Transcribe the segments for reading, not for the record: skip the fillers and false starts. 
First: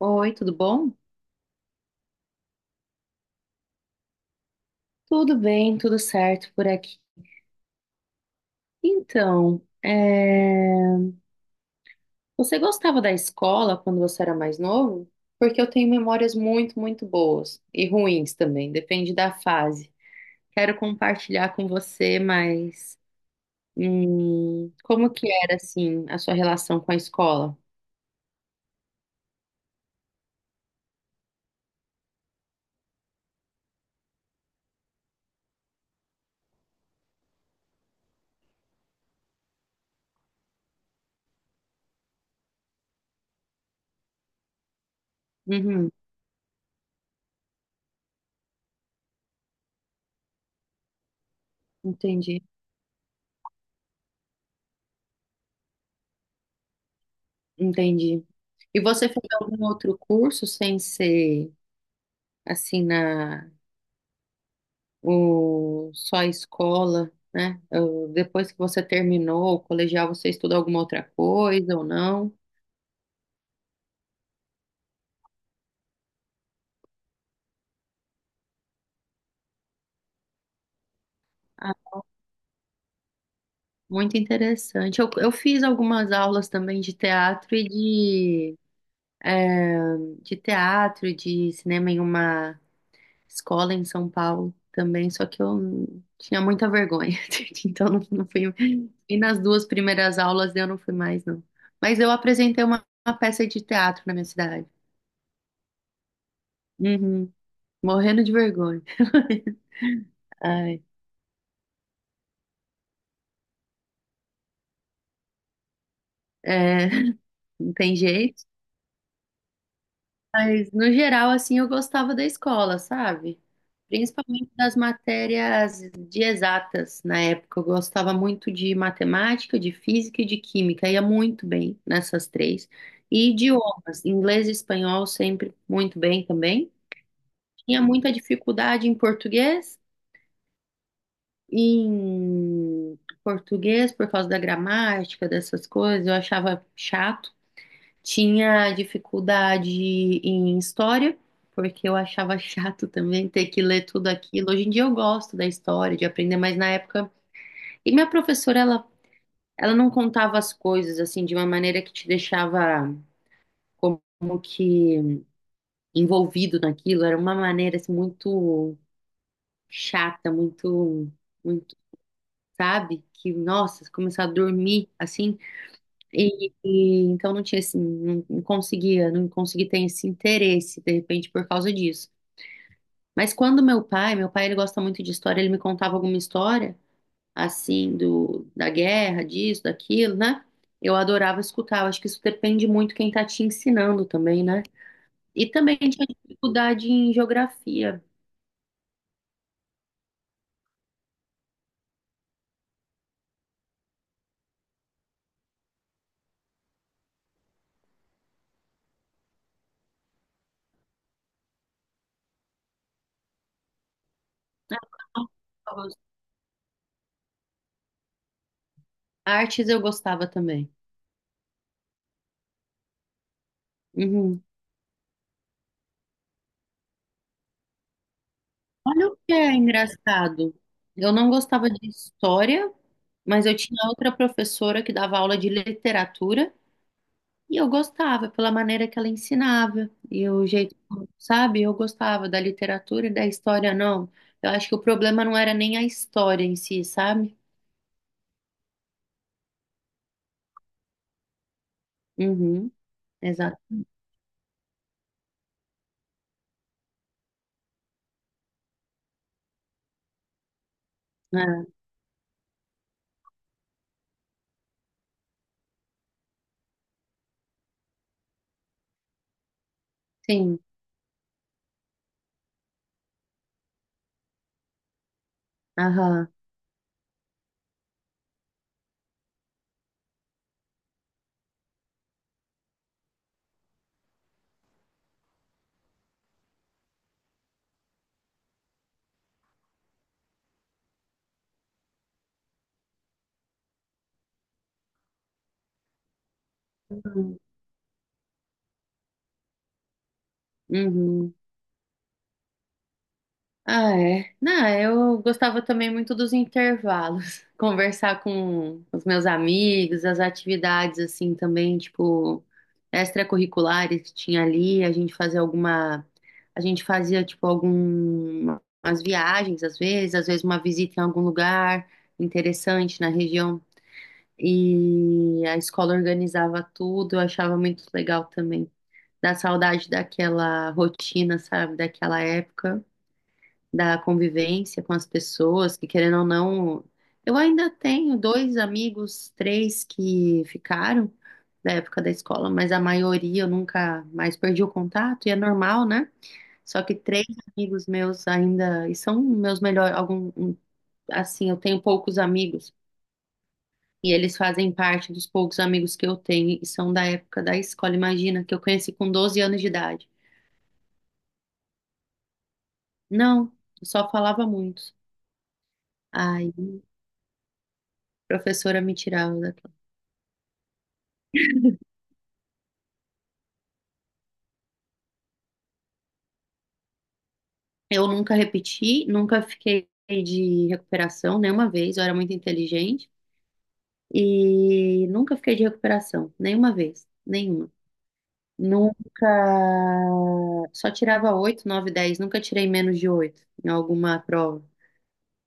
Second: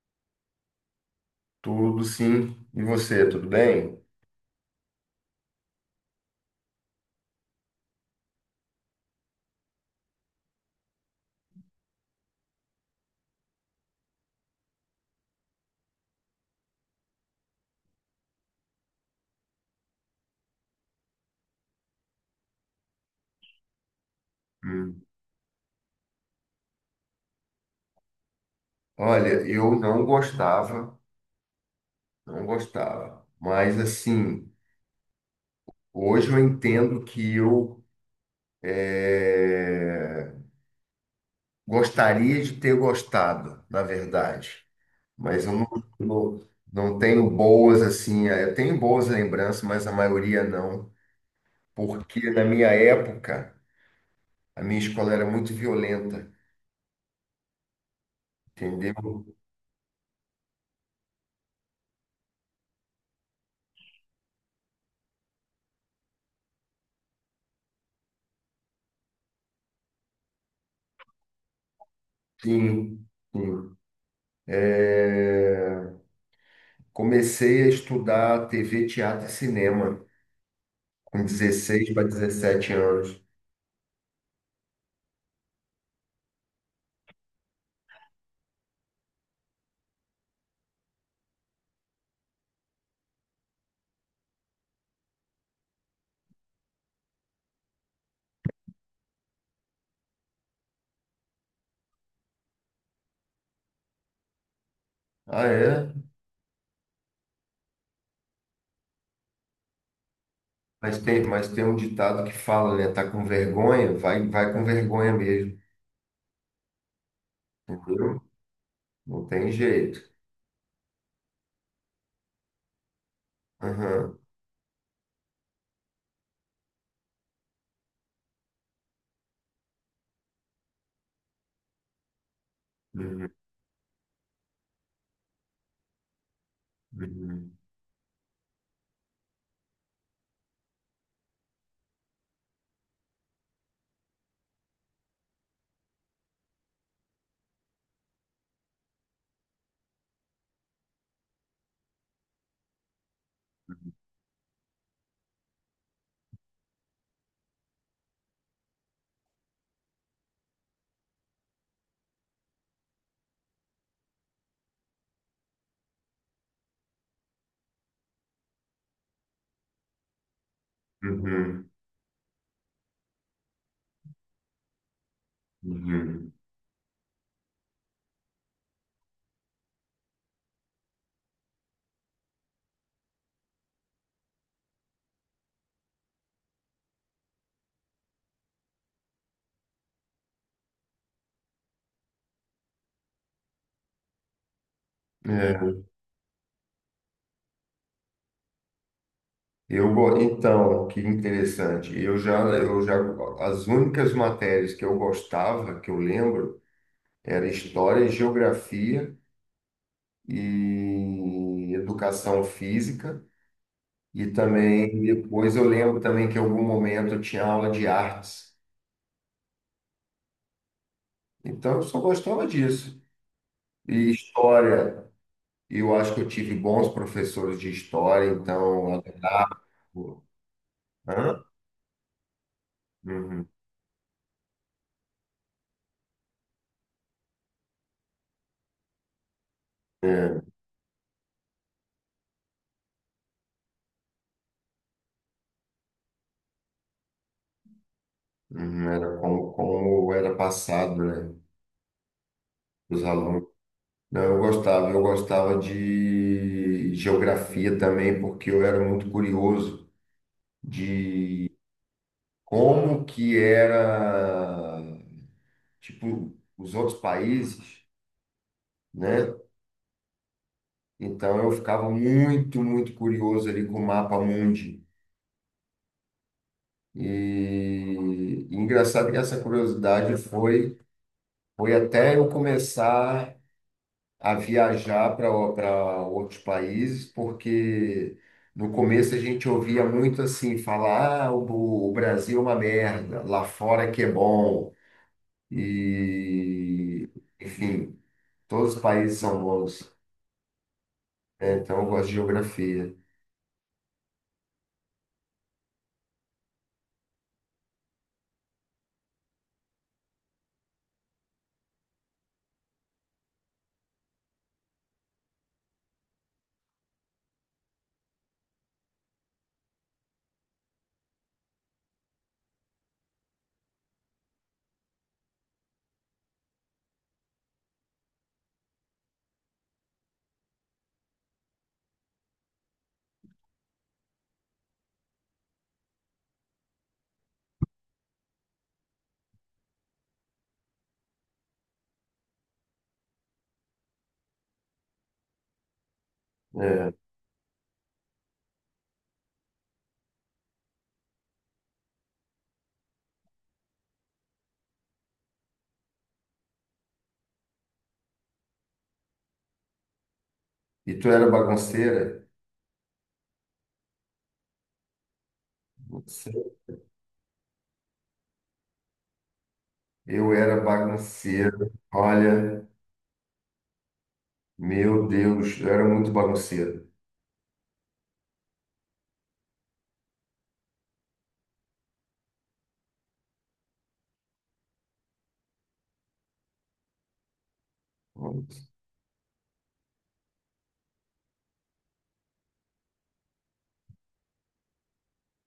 Oi, tudo bom? Tudo sim. E você, tudo bem? Tudo bem, tudo certo por aqui. Então, você gostava da escola quando você era mais novo? Porque eu tenho memórias muito, muito boas e ruins também, depende da fase. Quero compartilhar com você, mas Hum. como que era assim a sua relação com a escola? Olha, eu não gostava, não gostava. Mas assim, hoje eu entendo que eu eh, gostaria de ter gostado, na verdade. Mas eu não, Uhum, não, não tenho boas assim. Eu tenho boas lembranças, mas a maioria não. Porque entendi, na minha época, a minha escola era muito violenta, entendi. E você fez entendeu? algum outro curso sem ser assim na ou só a escola, né? Ou depois que você terminou o colegial, você estuda alguma outra coisa ou não? Sim, sim. Eh, Comecei a estudar TV, teatro e cinema com Ah, 16 para 17 anos. muito interessante. Eu fiz algumas aulas também de teatro é, de teatro e de cinema em uma escola em São Paulo também, só que eu tinha muita vergonha, então não fui. E nas duas primeiras aulas eu não fui mais, não. Mas eu apresentei uma peça de teatro na minha cidade. Ah, é? Uhum. Morrendo de vergonha. Ai, Mas tem um ditado que fala, né? Tá com vergonha? Vai, vai com vergonha mesmo, é, não tem entendeu? jeito. Não tem jeito. Mas, no geral, assim, eu gostava da escola, sabe? Aham. Principalmente das matérias de exatas. Na época, eu gostava muito de matemática, de física e de química. Ia muito bem nessas três. Uhum. E idiomas, inglês e espanhol, sempre muito bem também. Uhum. Tinha muita dificuldade em português. Em português, por causa da gramática, dessas coisas, eu achava chato. Tinha dificuldade em história, porque eu achava chato também ter que ler tudo aquilo. Hoje em dia eu gosto da história, de aprender, mas na época. E minha ela não contava as coisas assim de uma maneira que te deixava como que envolvido naquilo. Era uma maneira assim, muito chata, muito, Uhum. muito, sabe? Que, nossa, começar a dormir assim. Uhum. E então não tinha assim, não conseguia, não consegui ter esse interesse, de repente, por causa disso. Mas quando meu pai ele gosta muito de história, ele me contava alguma história, assim, da guerra, disso, daquilo, né? Eu adorava escutar, eu acho que isso depende muito quem tá te ensinando também, né? E É. também tinha dificuldade em geografia. Então, que interessante. Eu já, as únicas matérias que eu gostava, que eu lembro, era história e geografia e educação física. E também depois eu lembro também que em algum momento eu tinha aula de artes. Artes eu gostava também. Então eu só gostava disso. E Uhum. história, eu acho que eu tive bons professores de história, então eu Olha o que é adorava. engraçado. Eu não Hã? gostava de história, mas Uhum. eu tinha outra professora que dava aula de literatura e eu gostava pela maneira que ela ensinava e É. o jeito, sabe? Eu gostava da literatura e da história, não. Eu acho que o problema não era nem a história em si, sabe? Uhum. Era como, como era passado, né? Uhum, Os alunos. exato. Não, eu gostava de geografia também, porque eu era muito curioso de É, como que era, tipo, os outros países, né? sim, Então eu ficava muito, muito curioso ali com o mapa mundi. aham. E, e engraçado que essa curiosidade foi, foi até eu começar a viajar para para outros países, porque no começo a gente ouvia muito assim, falar, ah, o Brasil é uma merda, lá fora que é bom. E, Uhum. enfim, todos os países são bons. Uhum. É, então eu gosto de geografia. Ah, é. Não, eu gostava também muito dos intervalos, conversar com os meus amigos, as atividades assim também, tipo, extracurriculares que tinha ali, a gente fazia tipo algumas viagens às vezes uma visita em algum lugar interessante na região e a escola organizava tudo, eu achava muito legal também. Dá saudade daquela rotina, sabe, daquela época da convivência com as pessoas, que querendo ou não, eu ainda tenho dois amigos, três que ficaram da época da escola, mas a maioria eu nunca mais perdi o contato, e é normal, né? Só É. que três amigos meus ainda, e são meus melhores, assim, eu tenho poucos amigos, e eles fazem parte dos poucos amigos que eu tenho, e são da época da escola, imagina, que eu conheci com 12 anos de idade. E tu era bagunceira? Não, eu só falava muito. Aí, Sim. a professora me tirava da. Eu era bagunceiro. Olha, meu Deus, eu era muito bagunceiro. Eu nunca repeti, nunca fiquei de recuperação nenhuma vez. Eu era muito inteligente e nunca fiquei de recuperação nenhuma vez, nenhuma. Uhum, Nunca, só tirava 8, 9, 10. Nunca tirei menos de 8 em alguma prova.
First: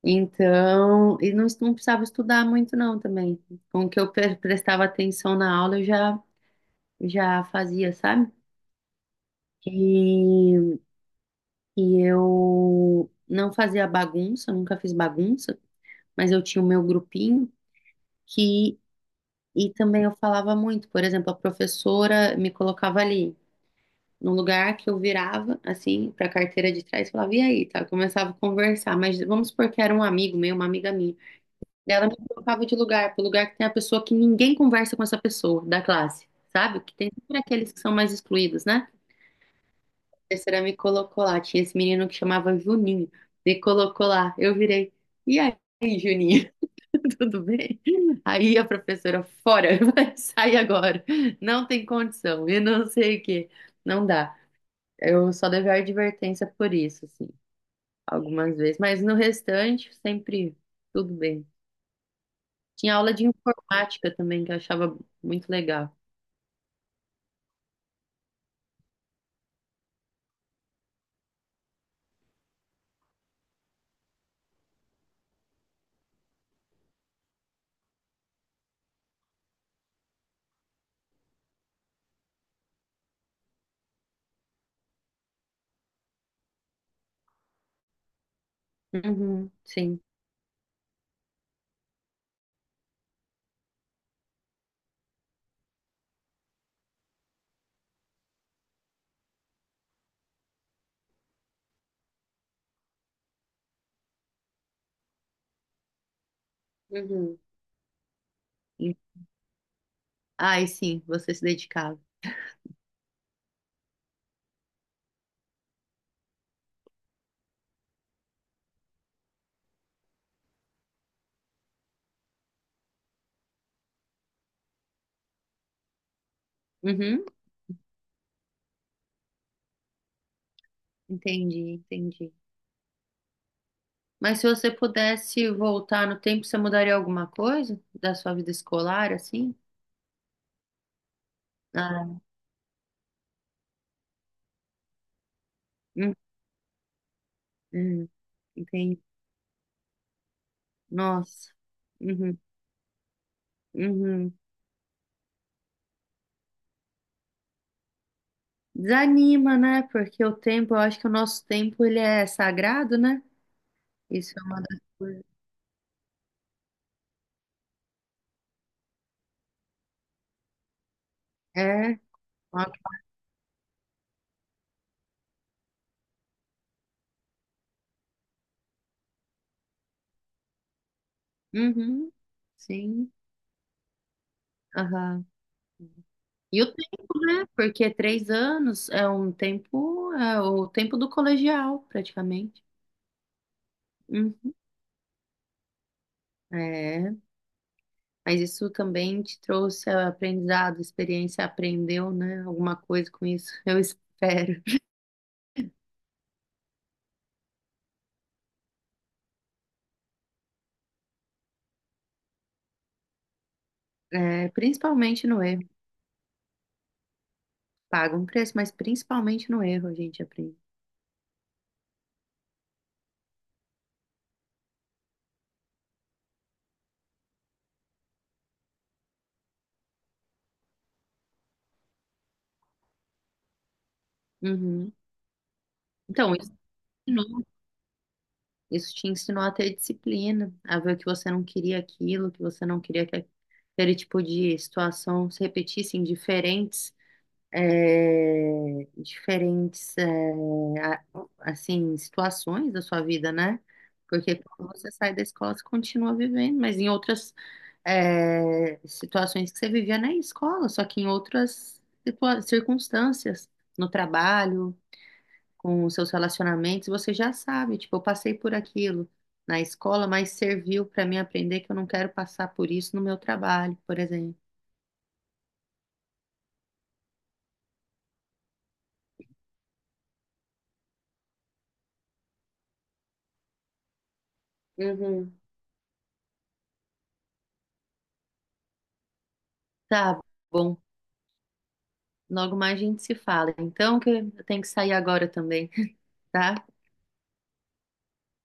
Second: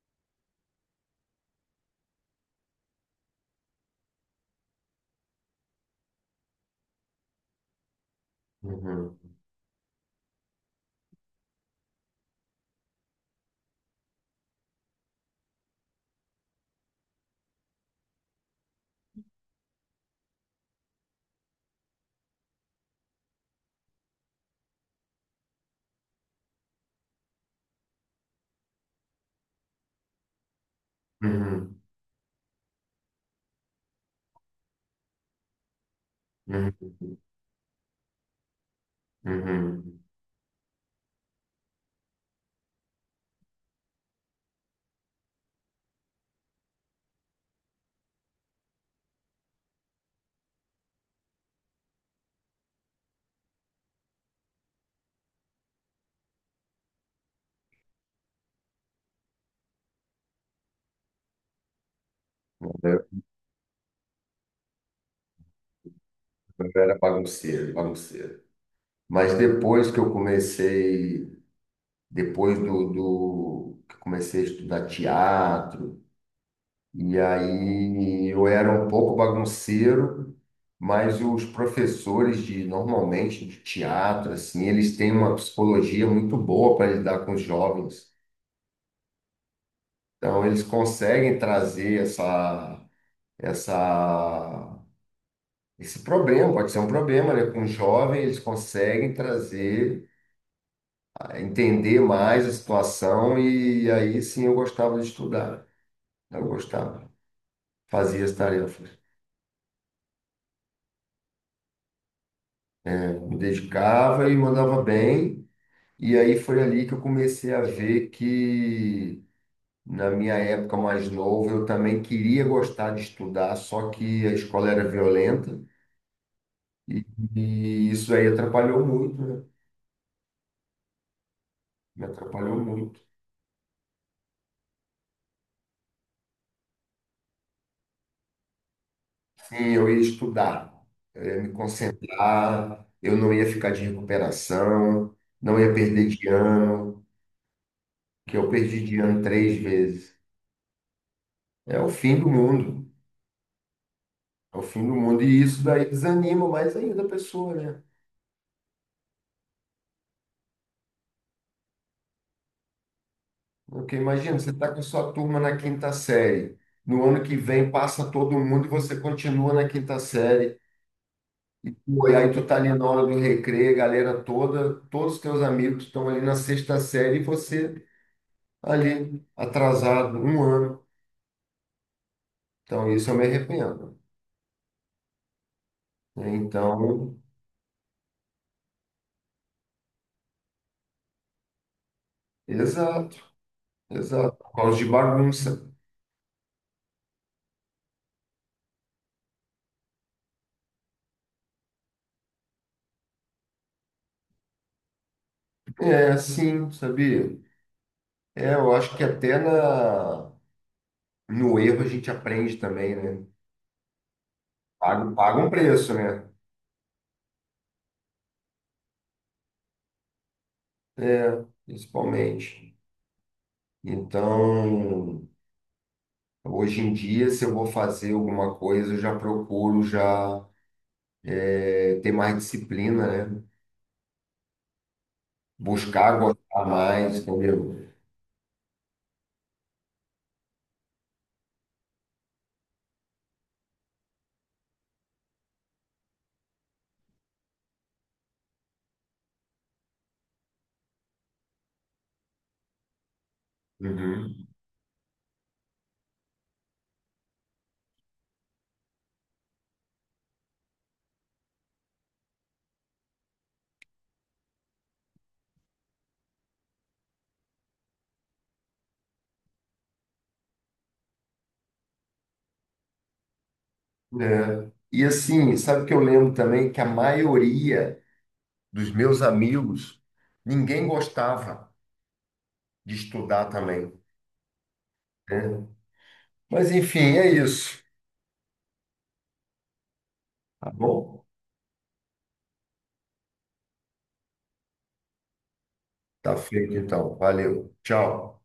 Então, e não precisava estudar muito não também. Com o que eu prestava atenção na aula, já fazia, sabe? uhum, E, e eu não fazia bagunça, nunca fiz bagunça. Mas eu tinha o meu grupinho que e também eu falava muito, por exemplo, a professora me colocava ali num lugar que eu virava assim para a carteira de trás, e falava e aí, tá? Eu começava a conversar, mas vamos supor que era um amigo meu, uma amiga minha. Daí ela me colocava de lugar, pro lugar que tem a pessoa que ninguém conversa com essa pessoa da classe, sabe? Que tem uhum, sempre aqueles que são mais excluídos, né? uhum. A professora me colocou lá, tinha esse menino que chamava Juninho, me colocou lá, eu virei. E aí, Juninho? Tudo bem? Aí a professora, fora, vai sair agora. Não tem condição. E não sei o quê. Não dá. Eu só levei a advertência por isso, assim, algumas vezes. Mas no restante, sempre tudo bem. Tinha Eu aula de informática também, que eu achava muito legal. eu era bagunceiro, bagunceiro. Mas depois que eu comecei, depois do que eu comecei a estudar teatro, e aí eu era um pouco bagunceiro, mas os professores de normalmente de teatro, assim, eles têm uma psicologia muito boa para lidar com os jovens. Uhum, sim. Então eles conseguem trazer essa esse problema, pode ser um problema, né? Com o jovem, eles conseguem trazer, entender mais a situação e aí sim eu gostava de estudar. Eu gostava, Uhum. fazia as tarefas, E- ai, sim, você se dedicava. me dedicava e mandava bem. E aí foi ali que eu comecei a ver que, na minha época mais novo, eu também queria gostar de estudar, só que a escola era violenta e, Uhum, e isso aí atrapalhou muito, né? entendi, Me entendi. atrapalhou muito. Mas se você pudesse voltar no tempo, você mudaria alguma coisa da sua vida escolar, assim? Sim, eu ia estudar, eu ia me Ah, concentrar, eu não ia ficar de recuperação, não ia perder hum, de ano, hum, que eu perdi de entendi. ano 3 vezes. Nossa. É o fim do Uhum, mundo, uhum. é o fim do mundo. E isso daí desanima mais ainda a pessoa, né? Desanima, né? Porque o tempo, eu acho que o nosso tempo ele é sagrado, né? Porque Isso imagina, é você uma está das com sua coisas. turma na quinta série. No ano que vem passa todo mundo e você continua na quinta série. É. Pô, e aí tu tá Ó, ali na hora do recreio, galera toda, todos os teus amigos estão ali na sexta série e você ali atrasado um ano. uhum, Então isso sim. eu me arrependo. Aham. Né? E o Então, tempo, né? Porque 3 anos é um tempo, é o tempo do colegial, praticamente. exato, exato. Por Uhum. causa de bagunça. É, mas isso também te trouxe aprendizado, experiência, aprendeu, né? Alguma coisa com isso, eu espero. É, sim, sabia? É, eu acho que até na, no erro a gente aprende também, né? É, Paga, principalmente paga no. um preço, né? Paga um preço, mas principalmente no erro a gente aprende. É, principalmente. Então, hoje em dia, se eu vou fazer alguma coisa, eu já procuro já ter mais disciplina, né? Uhum. Buscar Então, isso, te gostar mais, ensinou- entendeu? isso te ensinou a ter disciplina, a ver que você não queria aquilo, que você não queria que aquele tipo de situação se repetisse em diferentes diferentes a- assim situações da sua vida, né? Porque Uhum. quando você sai da escola, você continua vivendo, mas em outras situações que você vivia na escola, só que em outras circunstâncias, no trabalho, com os seus relacionamentos, você já sabe, tipo, eu passei por aquilo na escola, mas serviu para mim aprender que eu não quero passar por isso no meu trabalho, por exemplo. É. E assim, sabe o que eu lembro também? Que a maioria dos meus amigos, ninguém gostava de estudar também, Uhum. né? Mas enfim, é isso. Tá Tá bom. bom? Logo mais a gente se fala. Então, que eu tenho que sair agora também, Tá tá? feito então. Valeu. Tchau.